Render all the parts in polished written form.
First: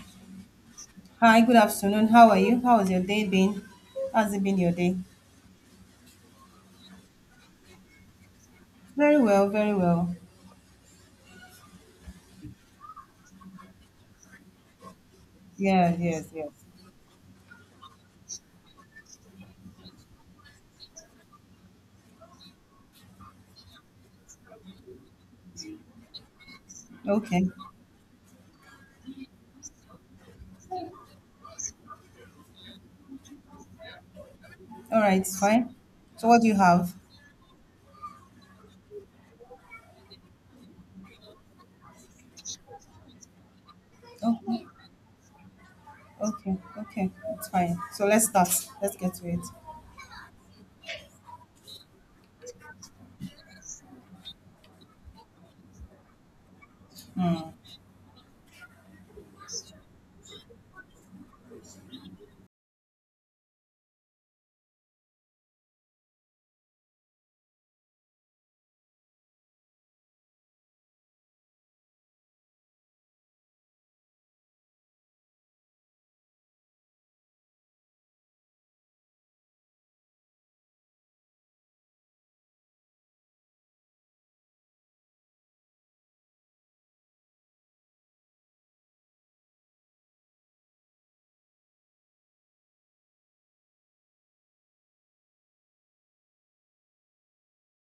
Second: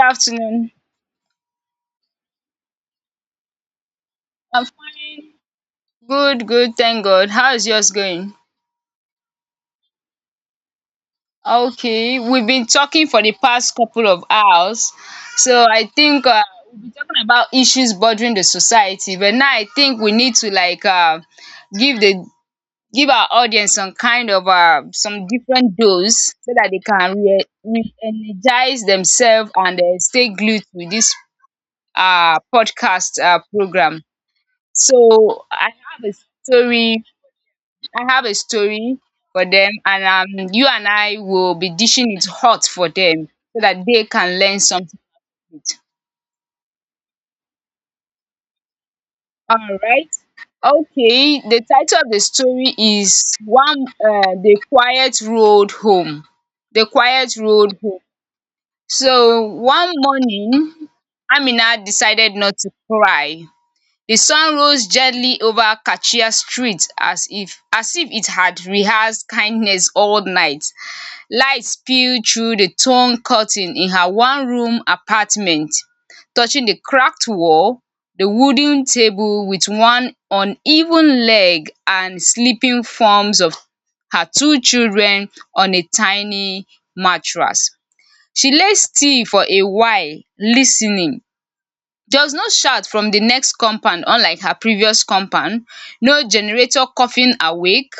Afternoon. Hi, good afternoon. How are you? How has your day been? How's it been I'm your day? fine. Good, good. Thank God. How is yours going? Very well, very well. Okay, we've been talking for the past couple of hours, so I Yes, yes, think yes. we've been talking about issues bothering the society. But now I think we need to like give the give our audience some kind of some different dose so that they can Okay. Re-energize themselves and stay glued to this podcast program. All right, it's So fine. So what do you have? story I have a story for them and you and I will be dishing it hot for them so that they can learn Okay. something. Okay. Okay. It's fine. So let's start. Let's get to it. Alright. Okay, the title of the story is one The Quiet Road Home. The Quiet Hmm. Road Home. So one morning, Amina decided not to cry. The sun rose gently over Kachia Street as if it had rehearsed kindness all night. Light spilled through the torn curtain in her one room apartment, touching the cracked wall, the wooden table with one uneven leg and sleeping forms of her two children on a tiny mattress. She lay still for a while, listening. There was no shout from the next compound, unlike her previous compound, no generator coughing awake,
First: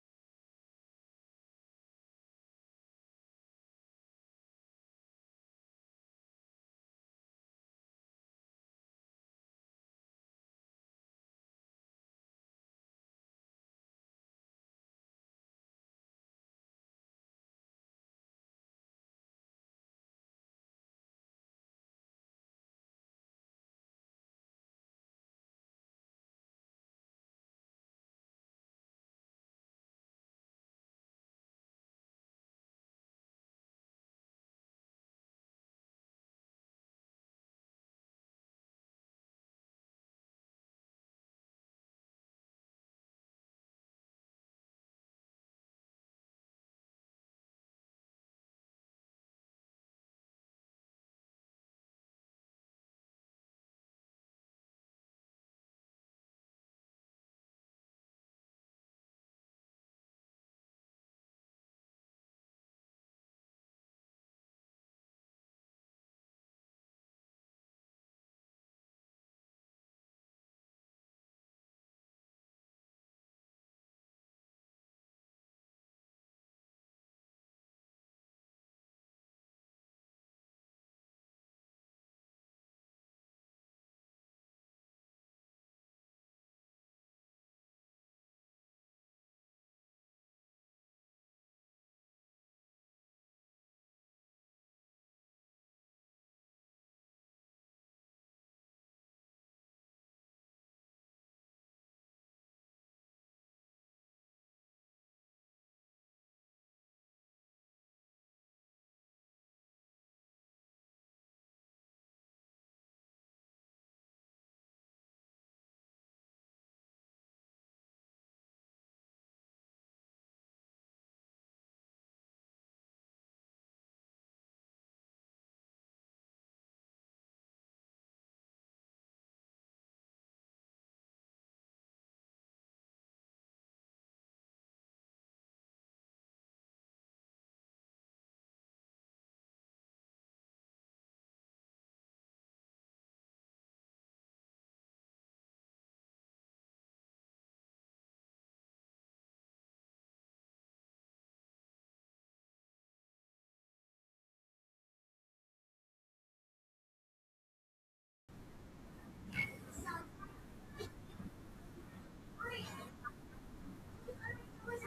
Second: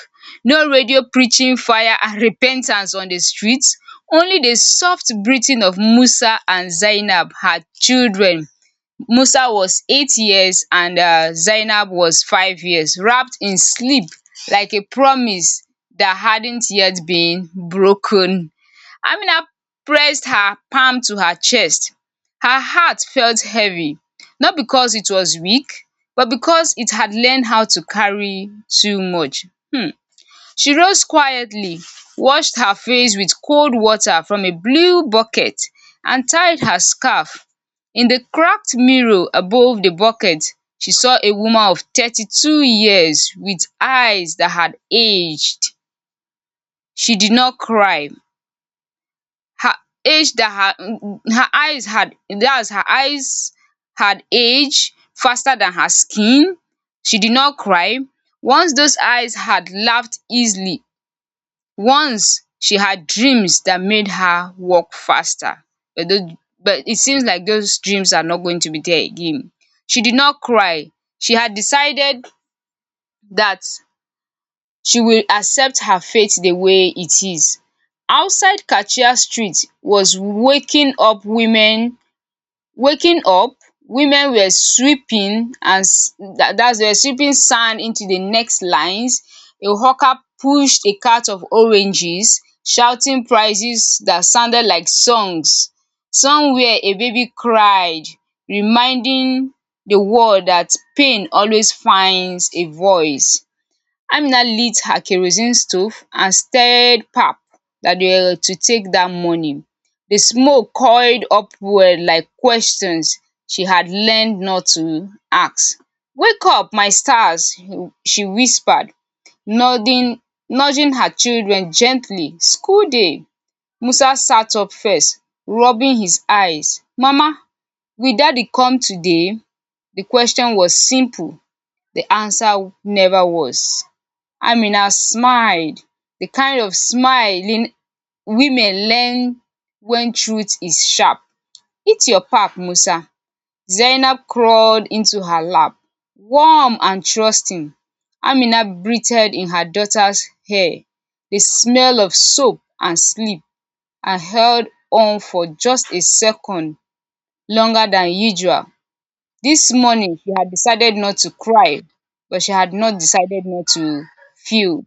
no radio preaching fire and repentance on the streets, only the soft breathing of Musa and Zainab, her children. Musa was 8 years and Zainab was 5 years, wrapped in sleep like a promise that hadn't yet been broken. Amina pressed her palm to her chest. Her heart felt heavy, not because it was weak, but because it had learned how to carry too much. Hmm. She rose quietly, washed her face with cold water from a blue bucket, and tied her scarf. In the cracked mirror above the bucket, she saw a woman of 32 years with eyes that had aged. She did not cry her age that her her eyes had that's her eyes had aged faster than her skin. She did not cry. Once those eyes had laughed easily. Once she had dreams that made her walk faster. But those but it seems like those dreams are not going to be there again. She did not cry. She had decided that she will accept her fate the way it is. Outside Kachiya Street was waking up, waking up women were sweeping and that's were sweeping sand into the next lines. A hawker pushed a cart of oranges, shouting prices that sounded like songs. Somewhere a baby cried, reminding the world that pain always finds a voice. Amina lit her kerosene stove and stirred pap that they were to take that morning. The smoke coiled upward like questions she had learned not to ask. Wake up, my stars, she whispered, nodding, nudging her children gently. School day. Musa sat up first, rubbing his eyes. Mama, will daddy come today? The question was simple. The answer never was. Amina smiled. The kind of smiling women learn when truth is sharp. Eat your pap, Musa. Zainab crawled into her lap, warm and trusting. Amina breathed in her daughter's hair, the smell of soap and sleep, and held on for just a second longer than usual. This morning, she had decided not to cry, but she had not decided not to feel.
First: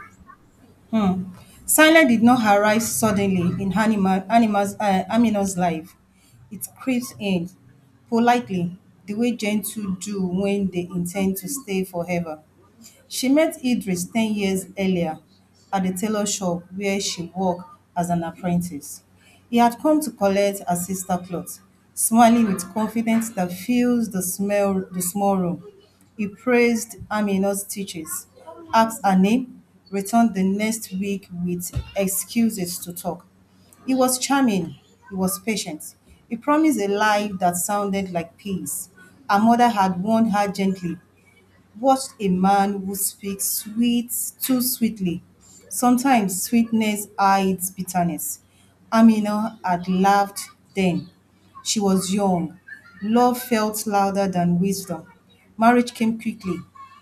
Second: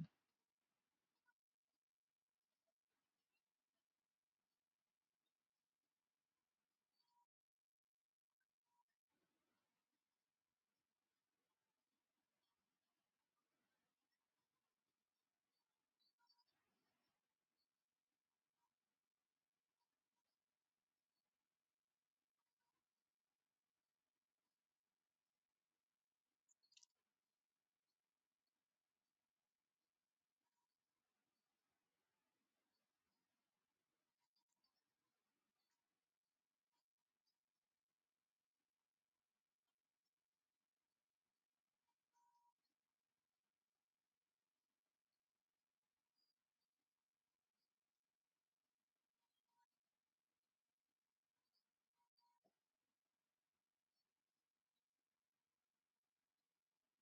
Hmm. Silence did not arise suddenly in Amina's life. It creeps in politely, the way gentle do when they intend to stay forever. She met Idris 10 years earlier at the tailor shop where she worked as an apprentice. He had come to collect her sister cloth, smiling with confidence that fills the small room. He praised Amina's teachers, asked her name, returned the next week with excuses to talk. He was charming. He was patient. He promised a life that sounded like peace. Her mother had warned her gently what a man who speaks sweet too sweetly. Sometimes sweetness hides bitterness. Amina had laughed then. She was young. Love felt louder than wisdom. Marriage came quickly.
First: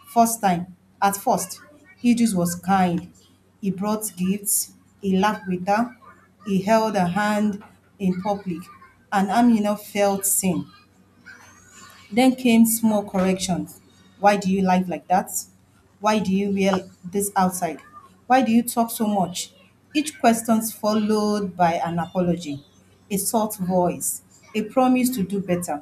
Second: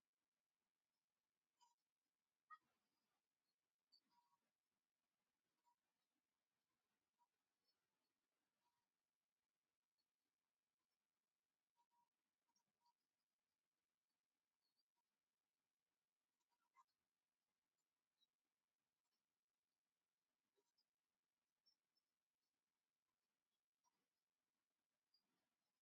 At first, Idris was kind. He brought gifts. He laughed with her. He held her hand in public. And Amina felt seen. Then came small corrections. Why do you lie like that? Why do you wear this outside? Why do you talk so much? Each question followed by an apology, a soft voice, a promise to do better.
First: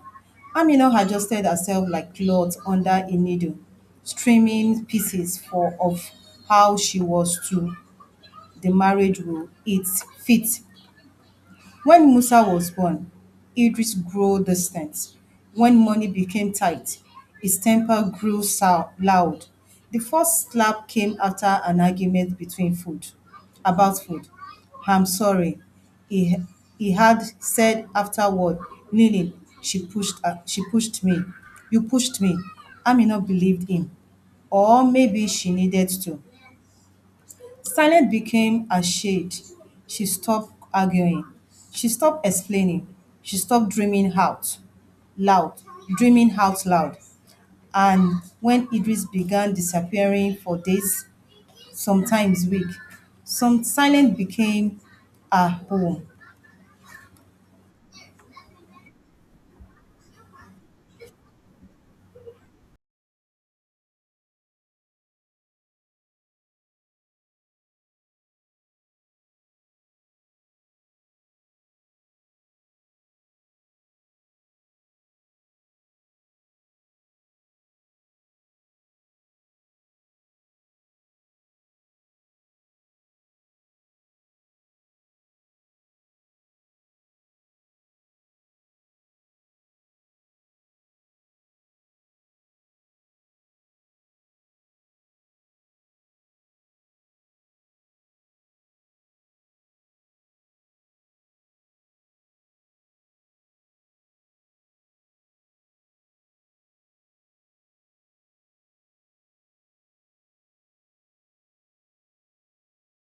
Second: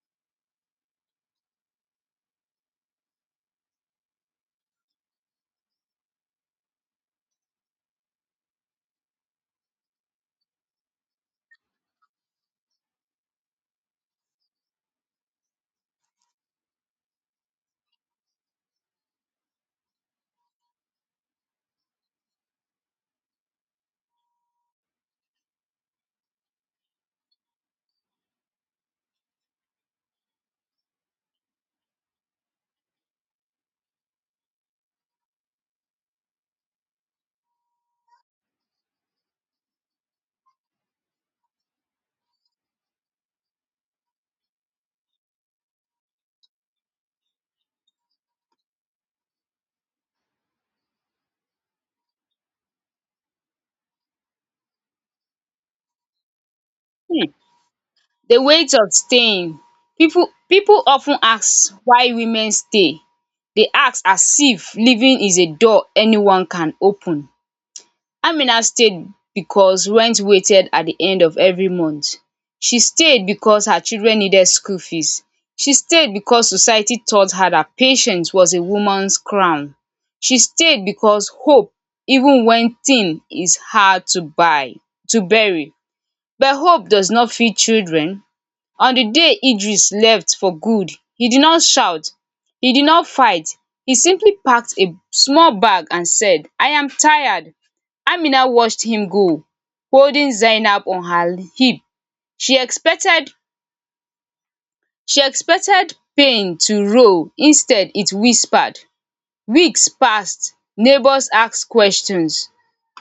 Amina adjusted herself like cloth under a needle, streaming pieces for of how she was to the marriage will it fit when Musa was born, Idris grew distant. When money became tight, his temper loud. The first slap came after an argument between food about food. I'm sorry, he, he had said afterward, kneeling. She pushed me. You pushed me. Amina believed him. Or maybe she needed to. Silence became a shade. She stopped arguing. She stopped explaining. She stopped dreaming out loud, dreaming out loud. And when Idris began disappearing for days, sometimes weeks, some silence became a home. Hmm. The weight of staying. People of ten ask why women stay. They ask as if leaving is a door anyone can open. Amina stayed because rent waited at the end of every month. She stayed because her children needed school fees. She stayed because society taught her that patience was a woman's crown. She stayed because hope, even when thin, is hard to buy to bury. But hope does not feed children. On di day Idris left for good, he did not shout, he did not fight. He simply packed a small bag and said, I am tired. Amina watched him go, holding Zainab on her hip. she expected she expected pain to roll, instead it whispered. Weeks passed, neighbours asked questions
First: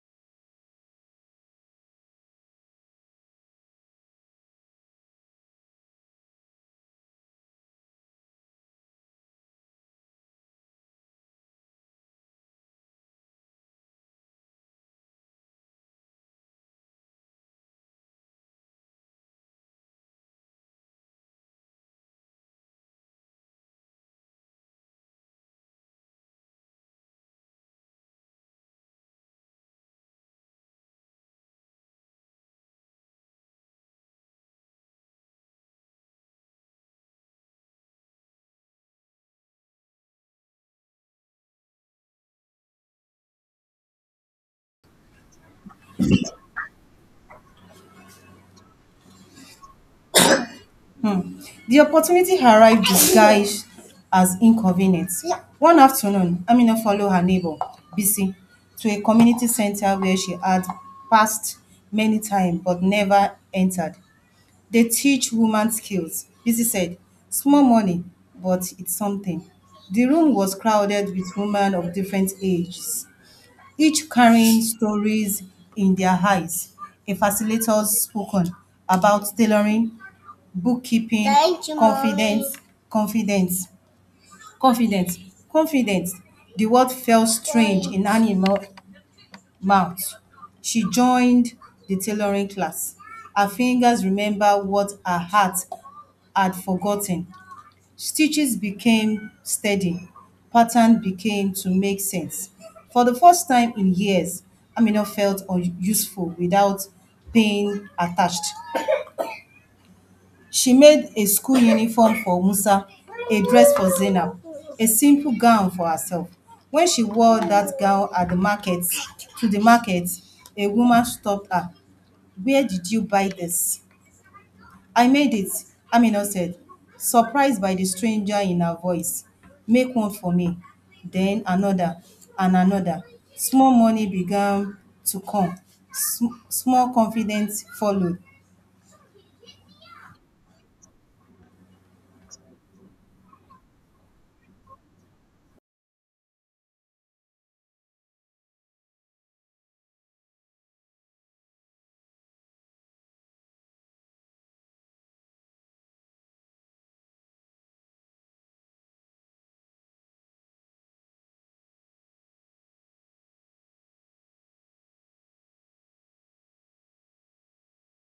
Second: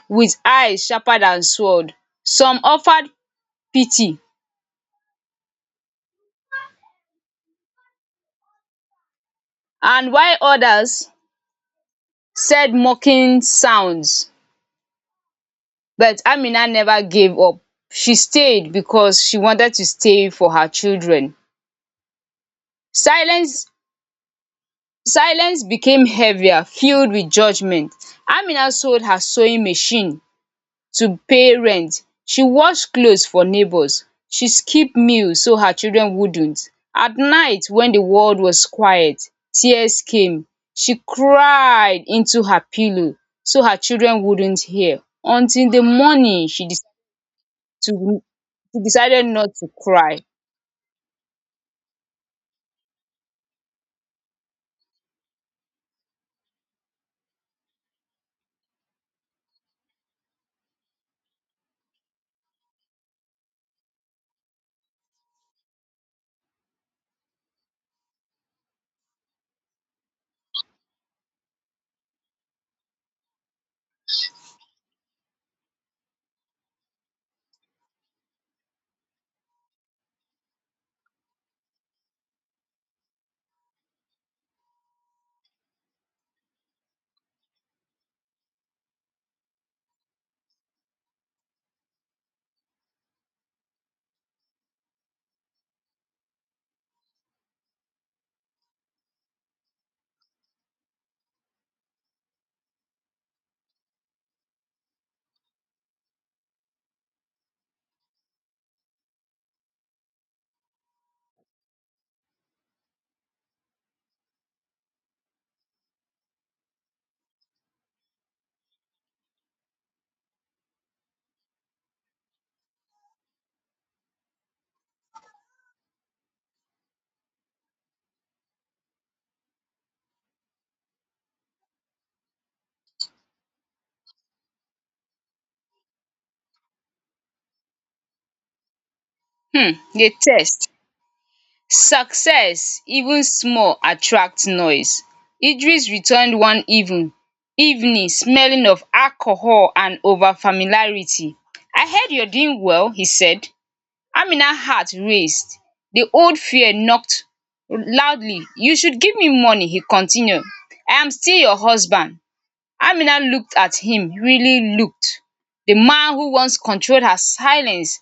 with eyes sharper than sword. Some offered pity, and while others said mocking sounds. But Amina never gave up. She stayed because she wanted to stay for her children. Silence Silence became heavier, filled with judgment. Amina sold her sewing machine to pay rent. She washed clothes for neighbors. She skipped meals so her children wouldn't. At night when the world was quiet, tears came. She cried into her pillow so her children wouldn't hear. Until the morning she to he decided not to cry. The opportunity arrived disguised as inconvenience. One afternoon, Amina followed her neighbor, Bisi, to a community center where she had passed many times but never entered. They teach woman skills, Bisi said. Small money, but it's something. The room was crowded with women of different ages, each carrying stories in their eyes. A facilitator spoke on about tailoring, bookkeeping, confidence, confidence, confidence, confidence. The word felt strange in mouth. She joined the tailoring class. Her fingers remembered what her heart had forgotten. Stitches became steady. Pattern became to make sense. For the first time in years, useful without being attached. She made a school uniform for Musa, a dress for Zainab, a simple gown for herself. When she wore that gown at the market, to the market, a woman stopped her. Where did you buy this? I made it, Amina said, surprised by the stranger in her voice. Make one for me, then another, and another. Small money began to come. Small confidence followed. Di text, success, even small, attracts noise. Idris returned one evening, smelling of alcohol and over familiarity. I heard you're doing well, he said. Amina's heart raced, the old fear knocked loudly. You should give me money, he continued, I am still your husband. Amina looked at him, really looked, the man who once controlled her silence.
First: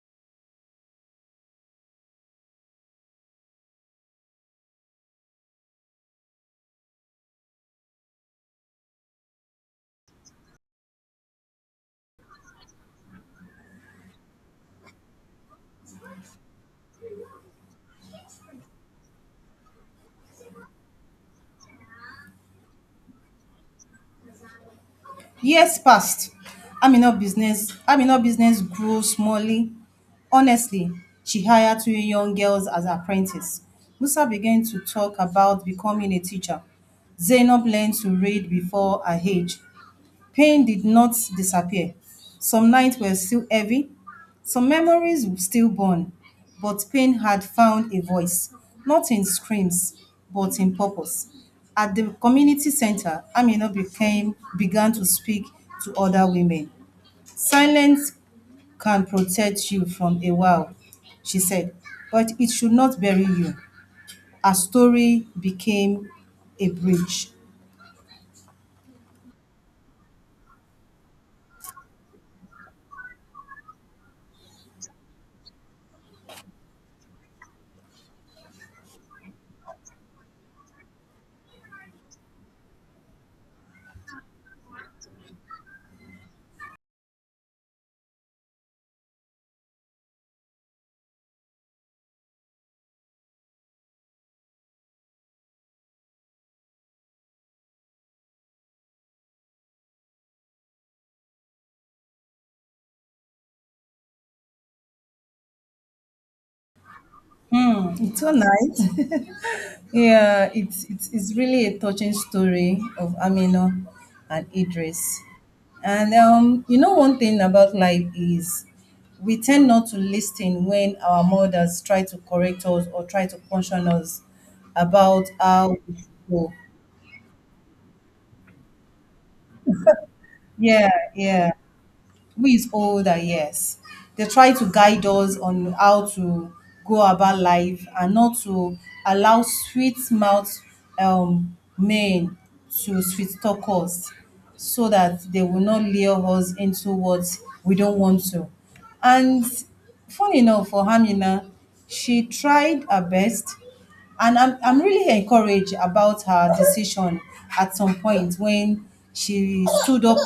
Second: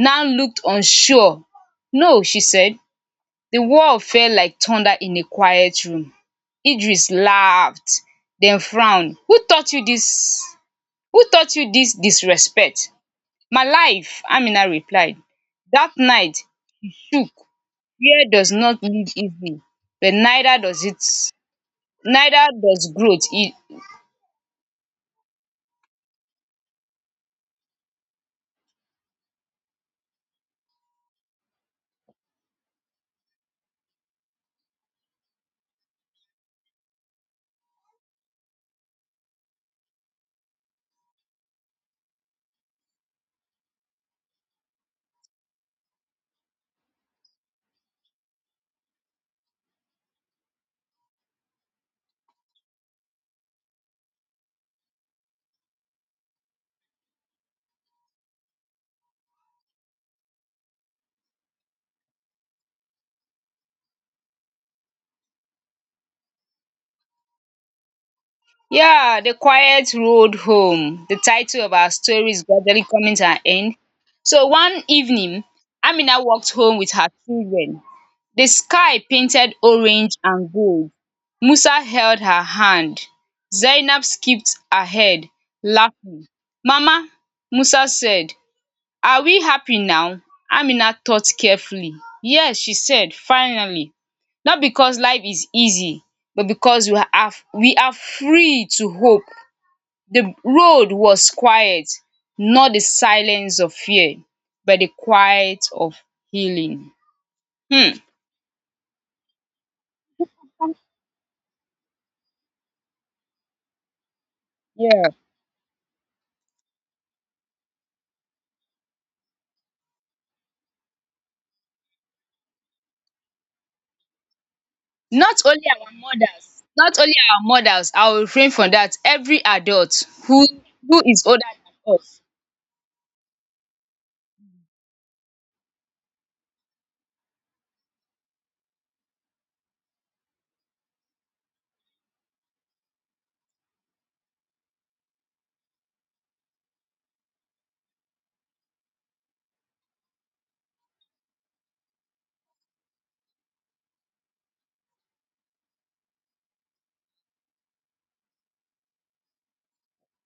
Nan looked unsure. No, she said. The wall fell like thunder in a quiet room. Idris laughed, then frowned. Who taught you this? Who taught you this disrespect? My life, Amina replied. That night shook. Fear does not live easily, but neither does growth. Years passed. Amina business grew smally. Honestly, she hired two young girls as apprentices. Musa began to talk about becoming a teacher. Zainab learned to read before her age. Pain did not disappear. Some nights were still heavy, some memories were still born, but pain had found a voice, not in screams, but in purpose. At the community center, Amina became began to speak to other women. Silence can protect you from a while, she said, but it should not bury you. Her story became a bridge. Yeah, the quiet road home. The title of our story is gradually coming to an end. So one evening, Amina walked home with her children. The sky painted orange and gold. Musa held her hand. Zainab skipped ahead, laughing. Mama, Musa said, "Are we happy now?" Amina thought carefully. "Yes," she said, finally. "Not because life is easy, but because we are free to hope." The road was quiet, not the silence of fear, but the quiet of healing. Hmm. It's was night. Yeah, it's really a touching story of Amina and Yeah. Idris. And you know one thing about life is we tend not to listen when our mothers try to correct us or try to caution us about how we should go. Not only our mothers, I will refrain from that. Every adult Yeah, who is older yeah. than us. Who is older, yes. They try to guide us on how to go about life and not to allow sweet mouth men to sweet talk us so that they will not lure us into what we don't want to. And funny enough for Hamina, she tried her best and I'm really encouraged about her decision at some point when she stood up.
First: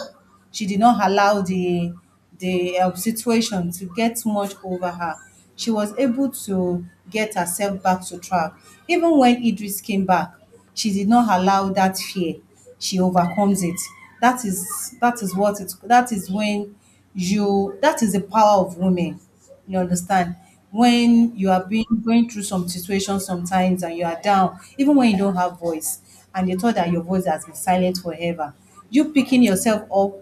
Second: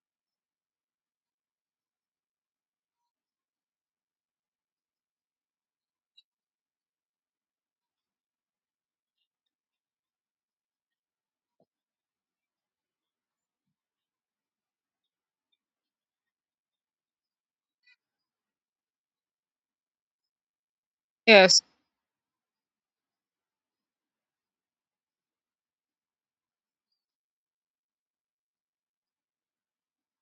She did not allow the situation to get too much over her. She was able to get herself back to track. Even when Idris came back, she did not allow that fear. She overcomes it. That is what it that is when you That is the power of women, you understand? When you Yes. are being going through some situation sometimes and you are down, even when you don't have voice, and you thought that your voice has been silent forever, you picking yourself up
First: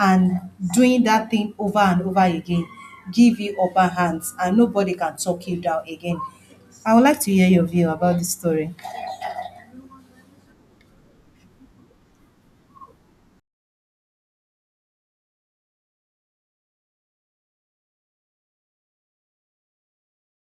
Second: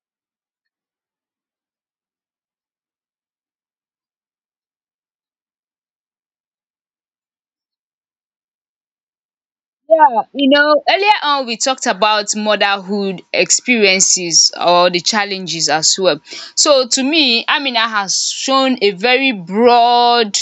and doing that thing over and over again, give you upper hands, and nobody can talk you down again. I would like to hear your view about this story. Yeah, you know, earlier on we talked about motherhood experiences or the challenges as well. So to me, Amina has shown a very broad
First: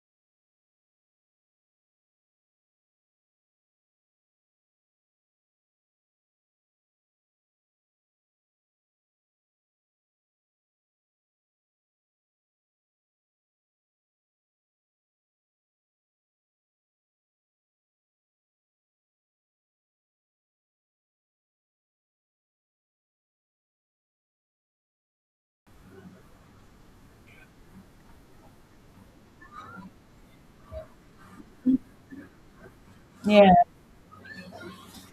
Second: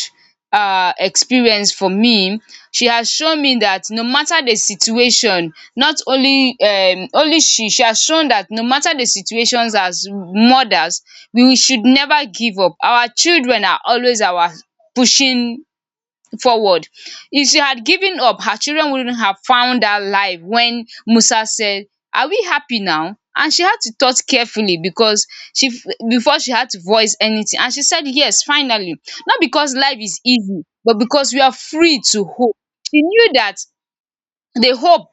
experience for me. She has shown me that no matter the situation, not only only she has shown that no matter the situations as mothers, we should never give up. Our children are always our pushing forward. If she had given up, her children wouldn't have found that life when Musa said, Are we happy now? And she had to thought carefully because she before she had to voice anything. And she said, Yes, finally. Not because life is easy, but because we are free to hope. She knew Yeah, that I the hope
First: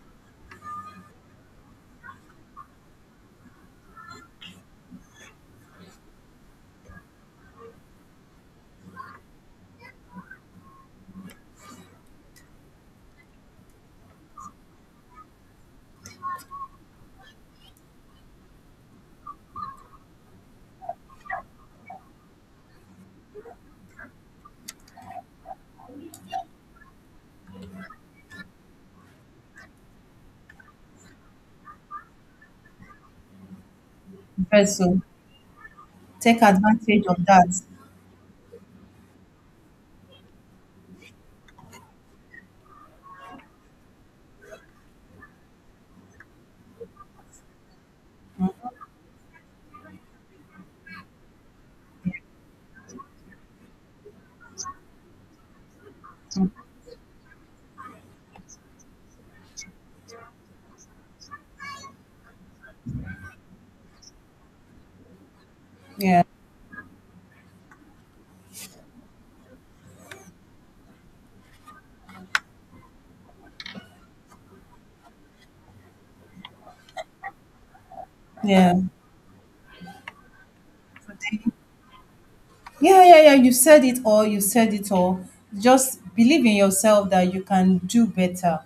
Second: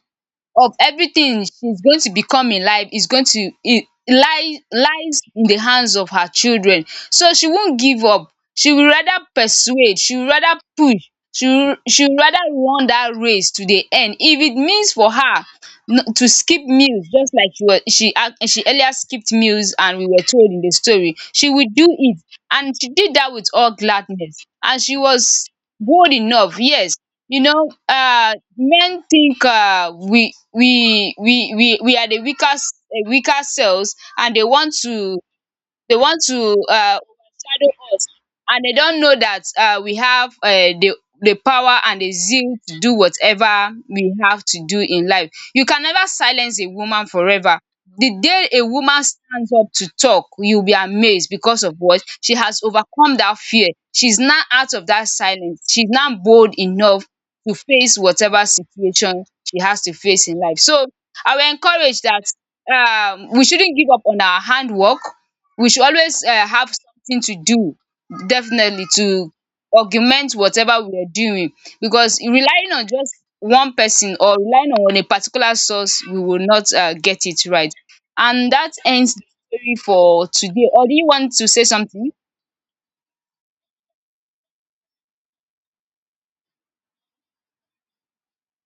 of everything she's going to become in life is going to it lie lies in the hands of her children, so she won't give up. She will rather persuade, she will rather push, she will rather run that race to the end. If it means for her to skip meals, just like she was she ac- she earlier skipped meals and we were told in the story, she will do it. And she did that with all gladness. And she was bold enough. Yes. You know, men think we are the weaker selves, and they want so to take advantage of that. overshadow us, and they don't know that we have the power and the zeal to do whatever we have to do in life. You can never silence a woman forever. The day a woman stands up to talk, you'll be amazed because of what? She has overcome that fear. She's now out of that silence. She's now bold enough to face whatever situation she has to face in life. So I will encourage that we shouldn't give up on our handwork. We should Yeah, always have something to do, definitely, to augment whatever we are doing, because relying on just one person or relying on a particular source, we will not get it right. And that yeah. ends the story for today, or do you So want to say something? yeah, yeah, yeah. You said it all. You said it all. Just believe in yourself that you can do better.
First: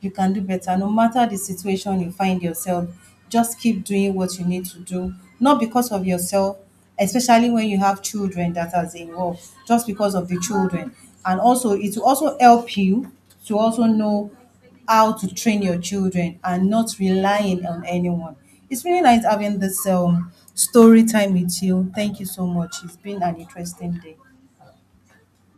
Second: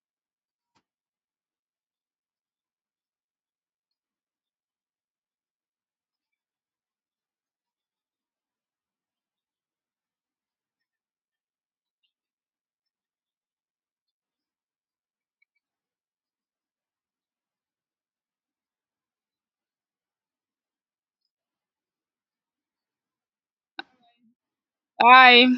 You can do better. No matter the situation you find yourself, just keep doing what you need to do. Not because of yourself, especially when you have children that are involved, just because of the children. And also, it will also help you to also know how to train your children and not relying on anyone. It's really nice having this story time with you. Thank you so much. It's been an interesting day. Bye.